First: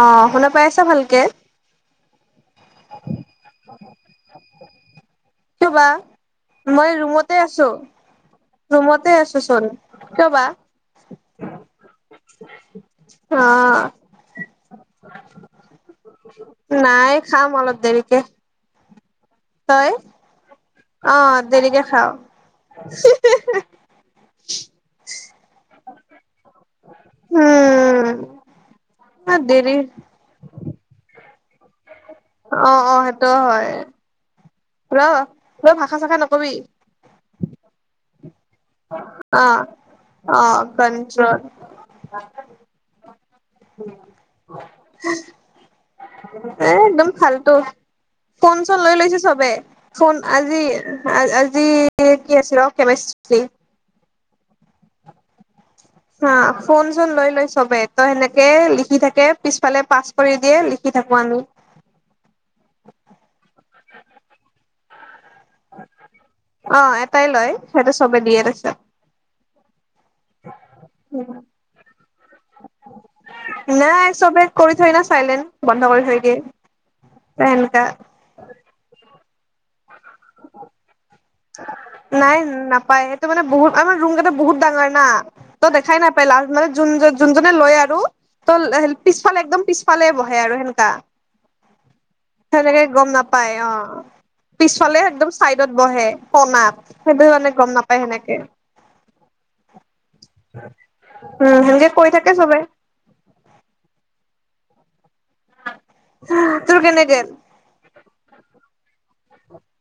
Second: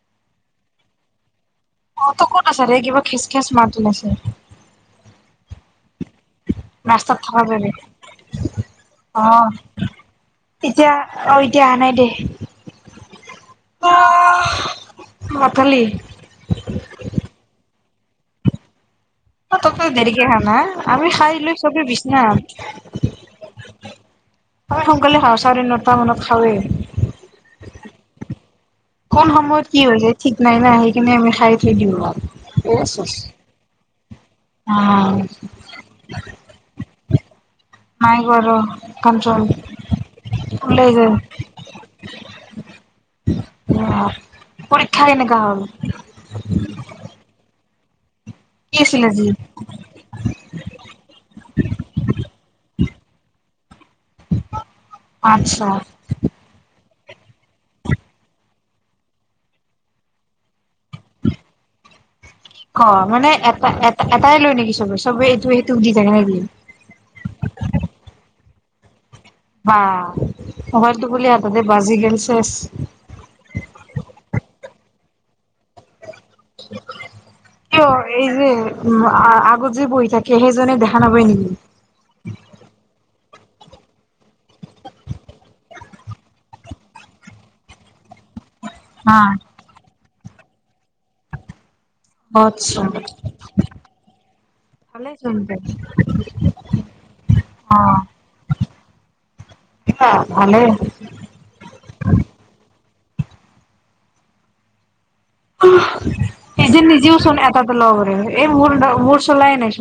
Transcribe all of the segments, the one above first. অ, শুনা পাইছা ভালকে? অ, ক'ত আছে, ৰে কিবা খেচ-খেচ মাত ওলাইছে। বা মই ৰাস্তাত ৰুমতে থকা আছোঁ, বাবে ৰুমতে অ আছোঁ চোন কিয় বা? এতিয়া অ', এতিয়া আহা নাই দে অ' ভাত খালি? নাই, খাম অলপ দেৰিকে। অ', তত তই দেৰিকে খাওঁ না, আমি অ খাই লৈ দেৰিকে চবে খাও বিচনা [unintelligible] সোনকালে খাওঁ চাৰে নটা মানত খাওঁয়ে। উম কোন সময়ত দেৰি কি হৈ যায় ঠিক নাই না, সেইখিনি আমি খাই [unintelligible] আৰু। অ', অ', সেইটোয়ো হয়। অ', ৰ ৰ ভাষা চাষা নকবি [unintelligible] অ কণ্ট্ৰল, অ ওলাই যায়। কন্ট্ৰল অ', পৰীক্ষা কেনেকা হ'ল? এ, একদম ফালটো, ফোন, কি চোন লৈ আছিল লৈছে আজি চবে। ফোন আজি-আ-আজি কি আছিল ৰ, কেমেচষ্ট্ৰি আতছা। হা, ফোন, চোন লৈ লয় চবে ত' সেনেকে লিখি থাকে পিছফালে পাছ কৰি দিয়ে, লিখি থাকোঁ আমি। অ', মানে এটা, এটা-এটাই লৈয় নিকি চবে, চবে এইটোৱে সিটোক দি থাকে নেকি? অ', এটাই লয়, সেইটো চবেই দিয়ে তাছত বা, মোবাইলটো বোলে তাৰপিছত হঠাতে বাজি গেল চেছ। নাই, চবেই কৰি থয় না চাইলেণ্ট, বন্ধ কৰি থৈ দিয়ে। সেনেকা [unintelligible] এই যে, আ-আগত যে, বহি থাকে সেইজনে দেখা নাপায় নিকি? নাই নাপায়, সেইটো মানে বহুত আমাৰ ৰুমকেটা বহুত ডাঙৰ না। ত' দেখাই নাপাই লাচ মানে যোন-যোনজনে লয় আৰু ত' [unintelligible] নাই। পিছফালে একদম পিছফালে বহে আৰু সেনকা। আচ্ছা সেনেকে গম নাপায়, অ', পিছফালে ভালে একদম চোন তে চাইডত বহে কনাত। সেইটো কাৰনে গম অ নাপায় সেনেকে। ভালে উম, সেনেকে কৈ থাকে চবে। তোৰ এদিন কেনে নিজেও গেল চোন এটাতে ল'ব পাৰে এই মোৰ-মোৰ চোলাই নাই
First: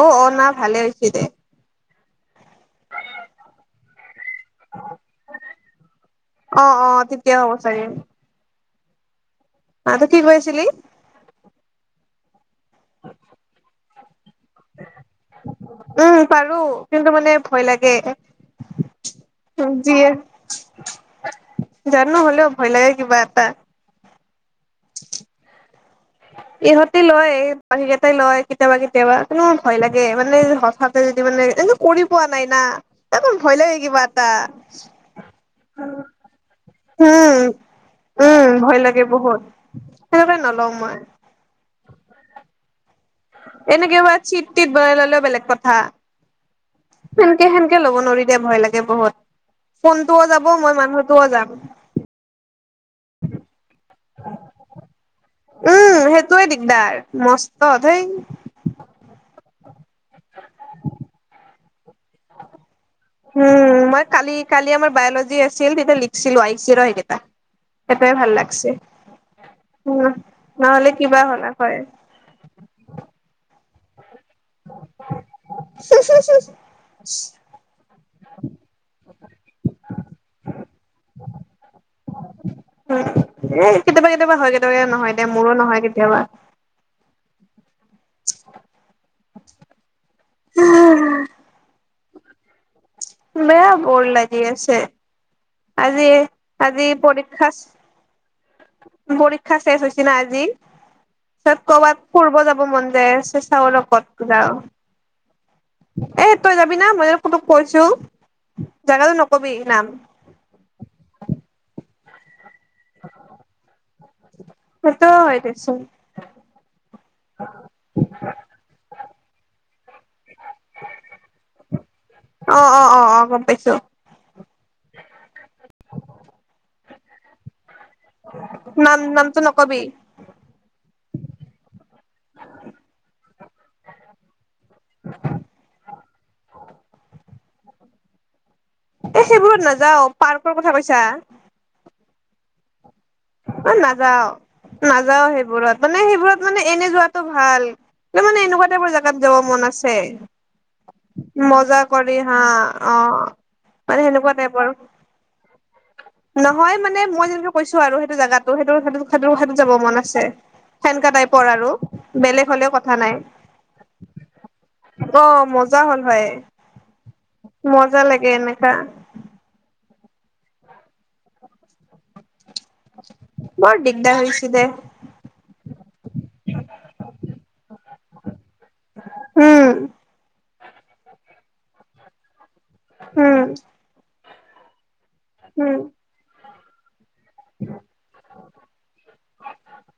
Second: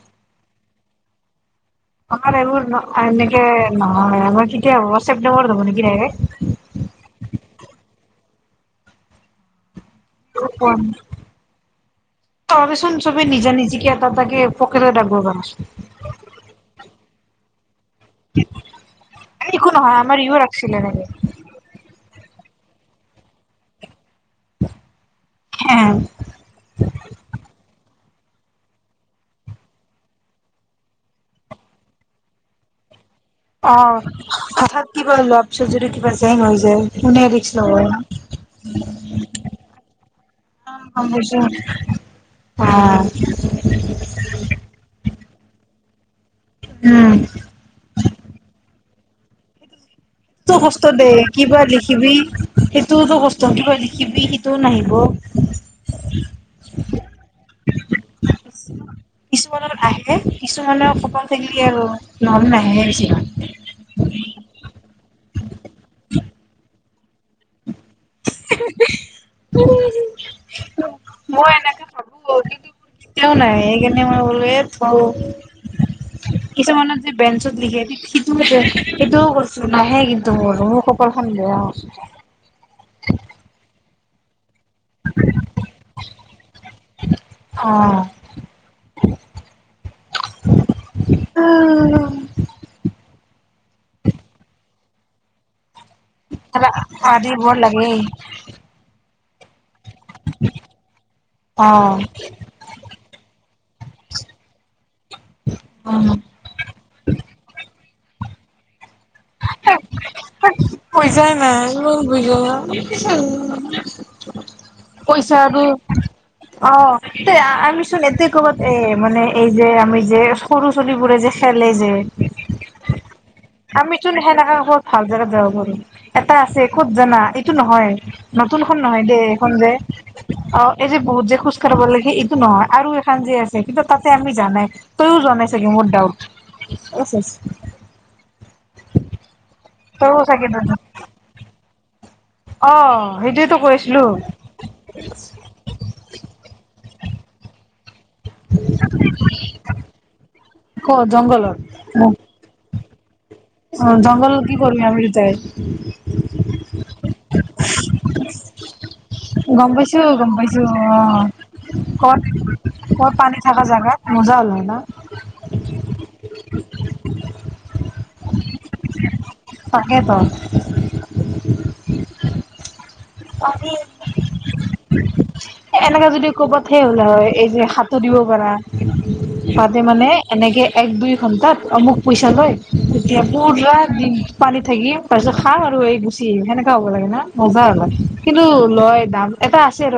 অ', অ', না ভালে হৈছে দে। আমাৰ এইবোৰ এনেকে নহয়, আমাৰ কেতিয়া হ'ব ছেপ্টেম্বৰত হ'ব নেকি দাইৰেক। অ', অ', তেতিয়া হ'ব চাগে। [unintelligible] [unintelligible] তহঁতে চোন চবে নিজা নিজিকে এটা, এটাকে পকেটত আনিব [unintelligible] উম, পাৰোঁ, কিন্তু মানে ভয় লাগে। একো নহয়, আমাৰ ইয়ো ৰাখছিলে এনেকে। জানোঁ, হ'লেও ভয় লাগে কিবা এটা। [inaudible] ইহঁতে লয়, বাকী কেইটাই লয় কেতিয়াবা, কেতিয়াবা কিন্তু ভয় লাগে মানে হঠাতে যদি মানে [unintelligible] কৰি পোৱা নাই না। মোৰ ভয় লাগে কিবা অ', এটা হঠৎ কিবা লোৱা পিছত যদি কিবা জেং হৈ যায় কোনে উম ৰিক্স ল'ব ইমান। উম ভয় লাগে বহুত সেনেকে নলওঁ মই [unintelligible] আঁ' এনে কিবা চিট টিত বনাই ললেও বেলেগ কথা। উম সেনকে সেনকে ল'ব নোৱাৰি দে ভয় লাগে বহুত। ফোনটোও যাব মই মানুহটোও যাম। খিবি সেইটোওতো কষ্ট কিবা লিখিবি সিটোওটো নাহিব। উম' সেইটোৱে দিগদাৰ মস্ত ধেই। কিছুমানত আহে কিছুমানৰ কপাল থাকিলে আৰু নহলে নাহে বেছিভাগ। উম' মই কালি কালি আমাৰ বায়লজি আছিল তেতিয়া লিখিছিলো আহিছে ৰ সেইগেইটা। সেইটোৱে ভাল লাগছে, উম' নহলে কিবা হলে হয়। তোৰ ওটিপিটো কেতিয়াও নাহে, সেইকাৰণে মই কলো এ থ। [unintelligible] কিছুমানত যে বেঞ্চত লিখে সিটো সেইটোও কৰিছো নাহে কিন্তু মোৰ। কপালখন বেয়া আৰু। উম উম' কেতিয়াবা কেতিয়াবা হয় কেতিয়াবা নহয় দে মোৰো নহয় কেতিয়াবা। অঁ' [unintelligible] অ বেয়া বৰ লাগি আছে। আজি এ আজি পৰীক্ষাচ- পৰীক্ষা শেষ হৈ হৈছে না আজি পিচত অ', কৰ'বাত ফুৰব যাব- মন যায় আছে, চাওঁ ৰ কত যাওঁ। উম, তই যাবিনা মই তোক কৈছো। জেগাটো নকবি নাম। পইছাই নাই [unintelligible] সেইটো হয় পইছাতো দেচোন অঁ এই আ আনি- চোন এইটো ক'বাত এ মানে এই যে আমি যে সৰু চলিবোৰে যে খেলে যে- অঁ অঁ অঁ অঁ গম- পাইছো আমিচোন সেনেকা ক'ত ভাল জেগাত যাব পাৰো এটা আছে ক'ত জানা? এইটো নহয়- নতুনখন নাম নহয় দে, নামটো এইখন নকবি যে- অ' এই যে বহুত যে খোজ কাঢ়িব লাগে এইটো নহয় আৰু এখন যে আছে কিন্তু তাতে আমি যোৱানাই। তইও যোৱা নাই চাগে মোৰ ডাউট। এ সেইবোৰত নাযাওঁ তইও চাগে পাৰ্কৰ কথা কৈছা। অঁ সেইটো- অ' নাযাওঁ নাযাওঁ সেইবোৰত। মানে সেইবোৰত মানে এনেই যোৱাটো ভাল, মোৰ মানে এনেকুৱা টাইপৰ জেগাত যাব মন আছে। ক'ত জংঘলত মজা কৰি হাঁ অঁ। অঁ জংঘলত কি কৰিম আমি দুটাই? নহয় মানে মই যেনেকে কৈছো আৰু সেইটো জেগাটো সেইটো যাব মন আছে সেনেকুৱা টাইপ। কবাত কবাত পানী থাকা জেগাত মজা ওলাই ন। অঁ মজা হ'ল হয়, মজা লাগে এনেকা। তাকেতো। বৰ দিগদা হৈছি দে। এ এনেকে যদি কবাত সেই হ'লে হয়, এই যে সাতোঁৰ দিব পাৰা। উম তাহাঁতে মানে এনেকে এক দুই ঘন্টাত অমুক পইছা লয়- এতিয়া উম পুৰা দিন পানীত থাকি তাৰ পিছত খা উম আৰু এই গুচি আহি সেনেকুৱা হ'ব লাগে ন। মজা হল হয়। কিন্তু লয় দাম এটা আছে ৰ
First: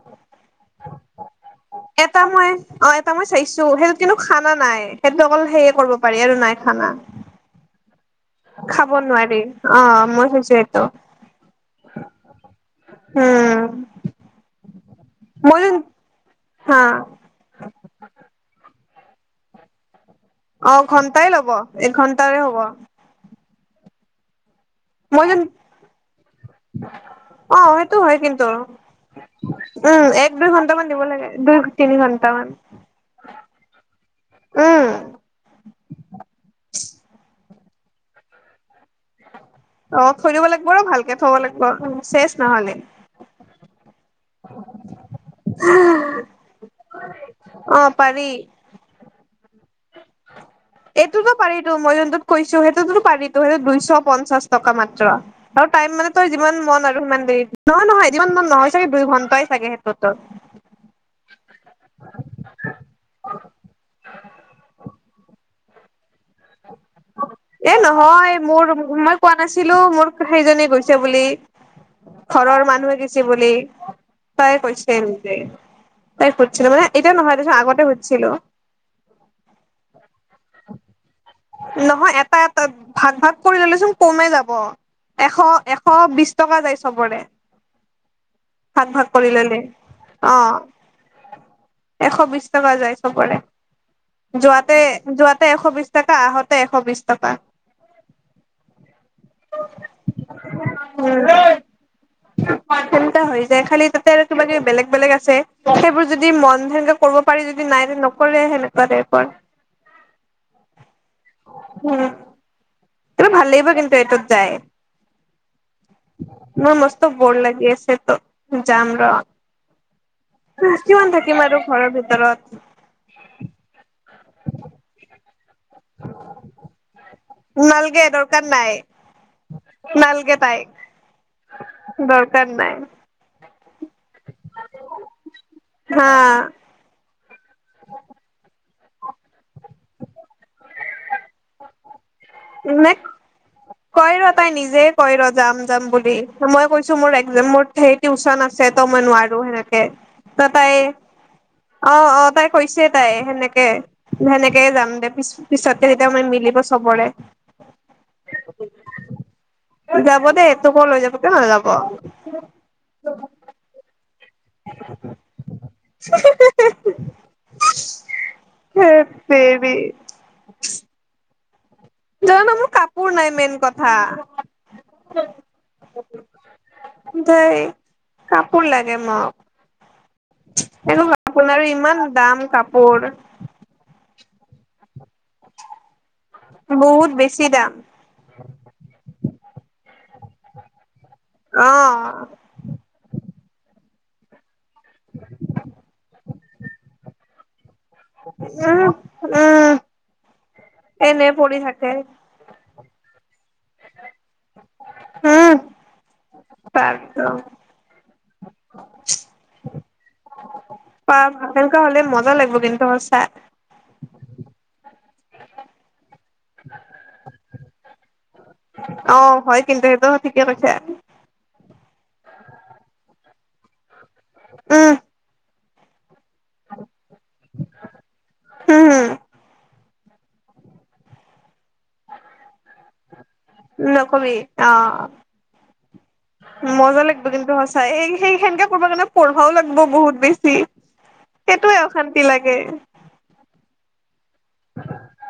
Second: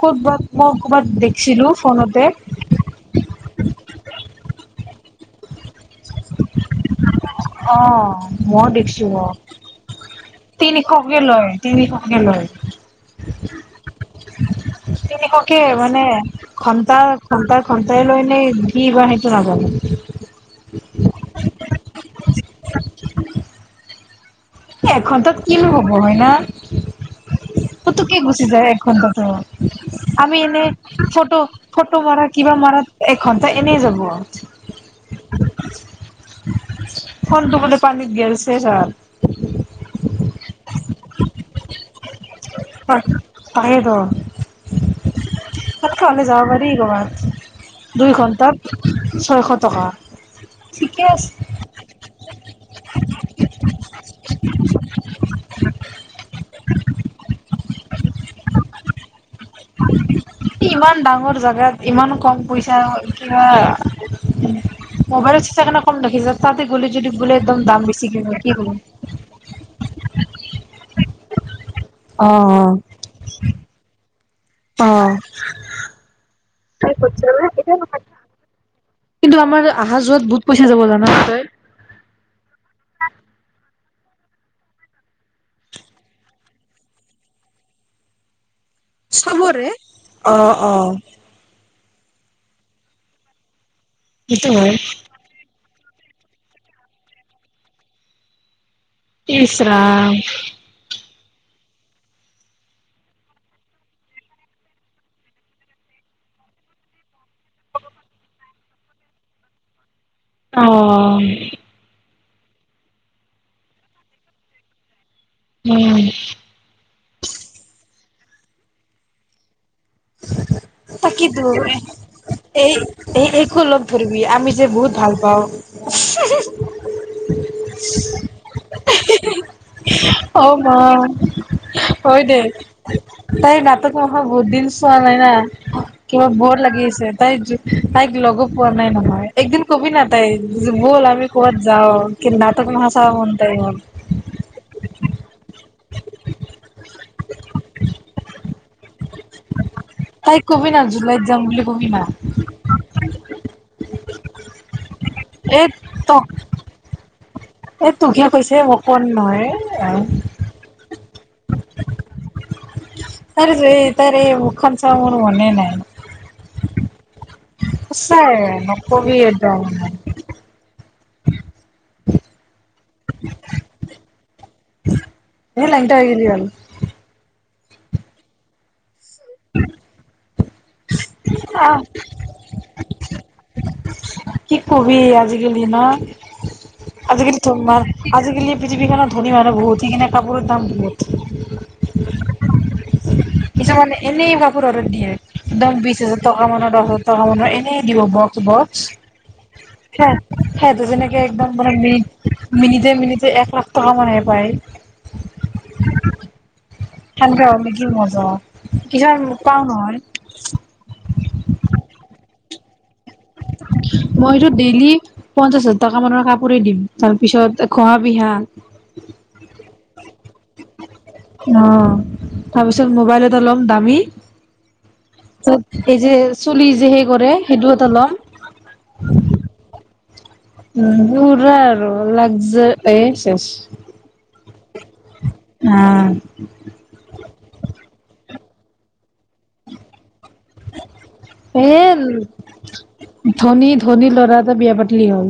ক'তবাত মই ক'বাত দেখিছিলো। এটা ফোনতে মই অ এটা মই চাইছো সেইটোত কিন্তু খানা নাই সেইটো অকল সেয়ে কৰিব পাৰি আৰু নাই খানা অহ খাব নোৱাৰি অঁ মই [unintelligible] তিনিশকে লয় তিনিশকে লয়। উম মই তিনিশকে যোন মানে হা ঘন্টা ঘন্টাৰ ঘন্টাই লয়নে কি বা সেইটো নাজানো। অ ঘণ্টাই লব এঘণ্টাৰে হব [inaudible] মই এঘণ্টাত যোন কিনো হ'ব হয় না অ সেইটো পতককে হয় গুচি কিন্তু যায় এক ঘণ্টাতো উম এক আমি দুই এনে ঘন্টা মান দিব লাগে ফটো দুই তিনি ফটো মাৰাত ঘন্টা মান কিবা মাৰাত এঘন্টা এনেই যাব। উম ফোনটো বোলে পানীত গেল শেষ আৰু। অ থৈ দিব লাগিব ৰ ভালকে থব লাগিব শেষ নহ'লে আৰ তাকেতো হেনেকে হলে যাব পাৰি ক'ৰবাত অ দুই পাৰি ঘন্টাত ছয়শ টকা। ঠিকে আছে এইটোতো পাৰিতো মই যোনটোত কৈছো সেইটোতো পাৰিতো সেইটোত দুইশ পঞ্চাশ টকা মাত্ৰ। আৰু টাইম মানে তই যিমান মন আৰু সিমান দেৰি নহয় নহয় যিমান মন নহয় চাগে দুইঘণ্টাই চাগে সেইটোতো। ইমান ডাঙৰ জেগাত ইমান কম পইচা কিবা মোবাইলত চাই কেনে কম দেখিছ তাতে গ'লে যদি বোলে একদম এ দাম বেছি কি নহয় লয় কি মোৰ হব মই কোৱা নাছিলো মোৰ সেইজনী গৈছে বুলি ঘৰৰ মানুহ গৈছে বুলি তাই কৈছিল যে তাই সুধিছিলো মানে এতিয়া নহয় দেচোন আগতে সুধিছিলো। কিন্তু আমাৰ আহা যোৱাত বহুত পইচা যাব জানা তই। নহয় এটা এটা ভাগ ভাগ কৰি ল'লেচোন কমে যাব। এশ এশ বিশ টকা যায় চবৰে। ভাগ ভাগ কৰি ললে। চবৰে অ' অ'। এশ বিশ টকা যায় চবৰে সেইটো হয় যোৱাতে যোৱাতে এশ বিশ টকা আহোতে এশ বিশ টকা। ইচ ৰাম হেনেকা হৈ যায় খালি তাতে আৰু কিবা কিবি বেলেগ বেলেগ আছে। সেইবোৰ যদি মন কৰিব পাৰি যদি নাই নকৰে সেনেকুৱা টাইপৰ। অহ। সেইতো ভাল লাগিব কিন্তু এটোত যায়। উম। মোৰ মস্ত ব'ৰ লাগি আছে ত' যাম ৰ'। হো কিমান তাকেতো থাকিম আৰু ঘৰৰ ভিতৰত। এই এই এইকো ল'গ ধৰিবি আমি যে বহুত ভাল পাওঁ। নালগে দৰকাৰ নাই। নালগে অ' তাইক মা। হয় দে দৰকাৰ নাই তাই নাটক কৰা বহুত দিন চোৱা নাই না হা কিবা বৰ লাগি আছে। তাই তাইক ল'গ পোৱা নাই নহয়, একদিন কবি না' তাইক ব'ল আমি ক'বাত যাওঁ। কি নাটক মাহা নেক্স ছাও কনতেই গ'ল ম। কয় ৰ তাই নিজে কয় ৰ' যাম যাম বুলি। মই কৈছো মোৰ এক্সাম মোৰ সেই টিউচন আছে ত' মই নোৱা ৰু সেনেকে তাইক ত' কবি তাই না জুলাইত যাম বুলি কবি অঁ না অঁ তাই হৈছে তাই সেনেকে সেনেকে যাম দে, পি এ পিছত ত তেতিয়া মই মিলিব চবৰে। এ তুকহে কৈছে, মোক কোৱা নাই নহয়। এন আহ যাব দে তোকো লৈ যাব কিয় নাযাব তাইৰ‌ এ‌ তাইৰ এই মুখখন চাবৰ মোৰ মনে নাই। সঁচায় ধেৎ নক'বি একদম। তেৰি জাননে মোৰ কাপোৰ নাই মেইন কথা। এ লেংটা হৈ গেলি হ'ল। ঢেই কাপোৰ লাগে মোক। এ নোক আপোনাৰো আহ ইমান দাম কাপোৰ। কি কবি আজিকালি ন'? ৰো [unintelligible] আজিকালি তোমাৰ আজিকালি পৃথিৱীখনত ধনী মানুহ বহুত, সেইকাণে কাপোৰৰ দাম বহুত। অ' কিছুমানে এনেই ভা কাপোৰ অৰ্ডাৰ দিয়ে। এদম বিশ হাজাৰ টকা মানৰ, দহ হাজাৰ টকা মানৰ এনেই দিব ব উম বক্স, উম সে সেটো যেনেকে এনে একদম পৰি মানে থাকে মেইন মিনিতে মিনিতে এক লাখ টকা মানহে পায়। উম। খান‌ তাৰপিছত কে অ' কি অছ [unintelligible] কিছুমান ম পাওঁ নহয়। পাম সেনকুৱা হ'লে মজা লাগিব কিন্তু সঁচা। মইটো ডেইলি পঞ্চাশ হাজা টকা মানৰ কাপোৰে দিম, তাৰ পিছত ঘ'হা পিহা অঁ, হয় কিন্তু সেইটো ঠিকে কৈছা। অঁ তাপিছত মোবাইল এটা ল'ম দামী উ, চত ' সেই যে চুলি যে সেই কৰে সেইটো এটা ল'ম। হুম। উম পোৰা আৰু লাগজা এই শেষ। নকবি। অঁ। হুম। মজা লাগব কিন্তু সঁচই, এই সেই সেনেকে কৰব কাৰণে পঢ়বাও লাগব বহুত বেছি। এ সেইটোয়ে অশান্তি লাগে। ধনী ধনী ল'ৰা এটা, বিয়া পাতিলি হ'ল।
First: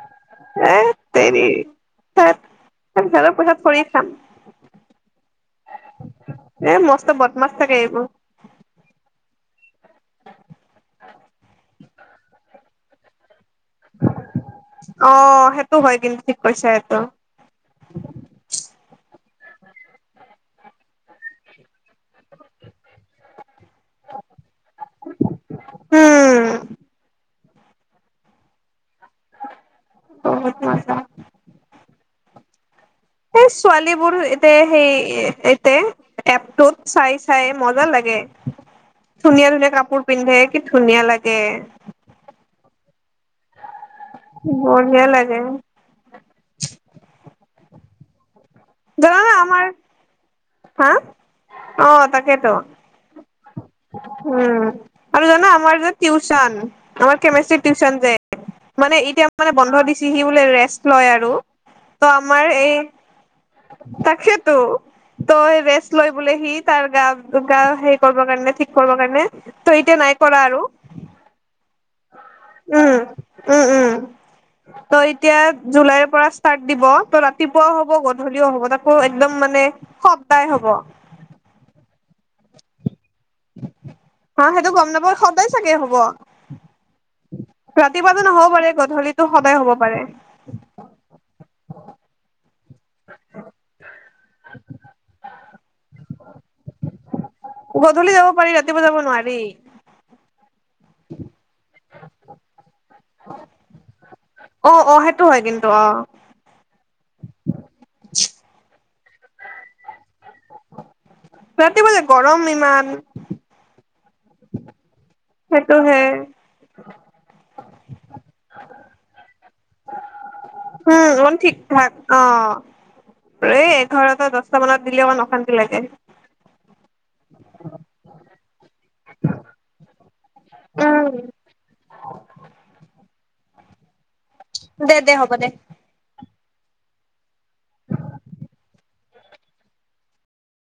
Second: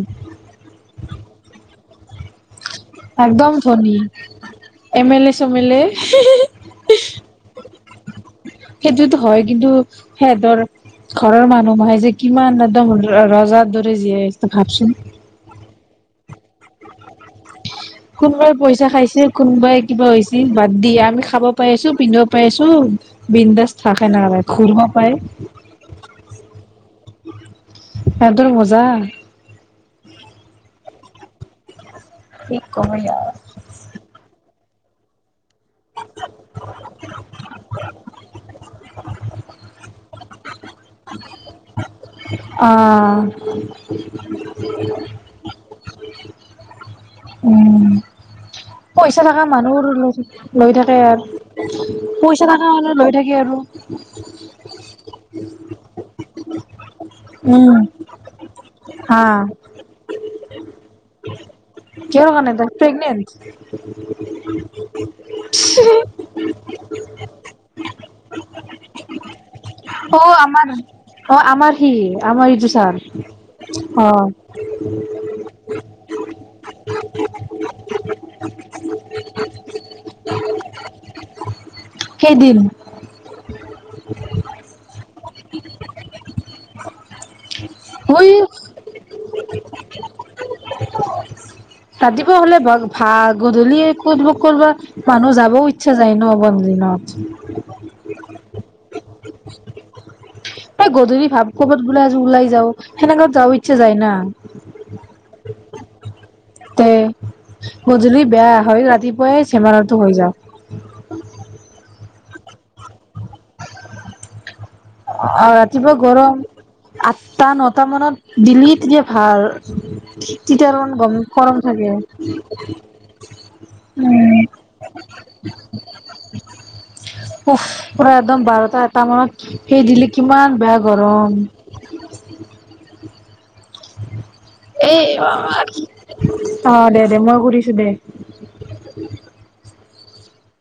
এৎ তেৰি ধেৎ। একদম ধনী। M L A, same L এ এ [unintelligible] মস্ত বদমাছ থাকে এইবোৰ সেইটোত' হয় কিন্তু সেহঁতৰ ঘৰৰ মানুহ নহয় যে কিমান এদম ৰ ৰজাৰ দৰে জীয়াই আছে ভাবচোন অঁ সেটো হয় কিন্তু ঠিক কৈছা এটো। কোনবাই পইচা খাইছে, কোনবাই কিবা হৈছি, বাদ দিয়া আমি খাব পাইছো পিন্ধিব পাৰিছো বিন্দাস থাক না ৰে ঘুৰবা পায়, উম সেঁতৰ মজা [unintelligible] কি কবি আৰ। এই ছোৱালী বোৰ এতে সেই, এতে এপটোত চাই চাই মজা লাগে। ধুনীয়া ধুনীয়া কাপোৰ পিন্ধে, কি ধুনীয়া লাগে। অহঁ। [unintelligible] উম। পইচা জানানে থাকা আমাৰ মানুহৰ লৈ লৈ হা থাকে আৰ। অ তাকেতো পইচা থাকা হলে লৈ থাকে আৰু। উম। আৰু জানো আমাৰ যে টিউশন আমাৰ কেমিষ্ট্ৰিৰ উম টিউশন যে মানে হা এতিয়া মানে বন্ধ দিছে। সি বোলে ৰেষ্ট লয় আৰু। ত কিহৰ আমাৰ কাৰণে এই তাই প্ৰেগ্নেণ্টছ্? তাকেতো। ত' ৰেষ্ট লয় বোলে সি তাৰ গা গা হেৰি কৰিবৰ কাৰণে, ঠিক কৰিব কাৰণে। ত' এতিয়া নাই অ কৰা আৰু। আমাৰ অ, আমাৰ সি, আমাৰ সেইটো চাৰ, অ। ত' এতিয়া জুলাইৰ পৰা ষ্টাৰ্ট দিব। ত' ৰাতিপুৱাও হ'ব, গধূলিও হ'ব। তাকো একদম মানে সপ্তাই হ'ব। কেদিন? হা? সেইটো গম নাপাও। সদায় চাগে হব? ৰাতিপুৱাটো ই নহ'ব পাৰে, গধূলিতো সদায় হ'ব পাৰে। ৰাতিপুৱা হ'লে ভা ভা। গধূলি কতবা কৰবা মানুহ যাবও ইচ্ছা যায় ন‌ বন্ধ দিনত। গধূলি যাব পাৰি, ৰাতিপুৱা যাব নোৱাৰি। এ গধূলি ভাৱ ক'বাত বোলে আজি ওলাই যাও। সেনেকা যাও ইচ্ছা যায় না। অ অ, সেইটো হয় কিন্তু, অ। তে গধূলি বেয়া। হয় ৰাতিপুৱাই ঝেমেলাটো হৈ যা। ৰাতিপুৱা যে গৰম ইমান। অ, ৰাতিপুৱা সেইটোহে গৰম। আঠটা নটা মানত দিলি, তেতিয়া ভাল। তেতিয়া আৰু মানে উম গম অকমান কৰম থাকে। ৰে এঘাৰটা উম দচটা মানত দিলে ইমান অশান্তি লাগে। উফ! পুৰা একদম বাৰটা এটা মানত সেই দিলে কিমান বেয়া উম গৰম। এ দে দে হ'ব দে [unintelligible] অ, দে দে, মই কৰিছো দে।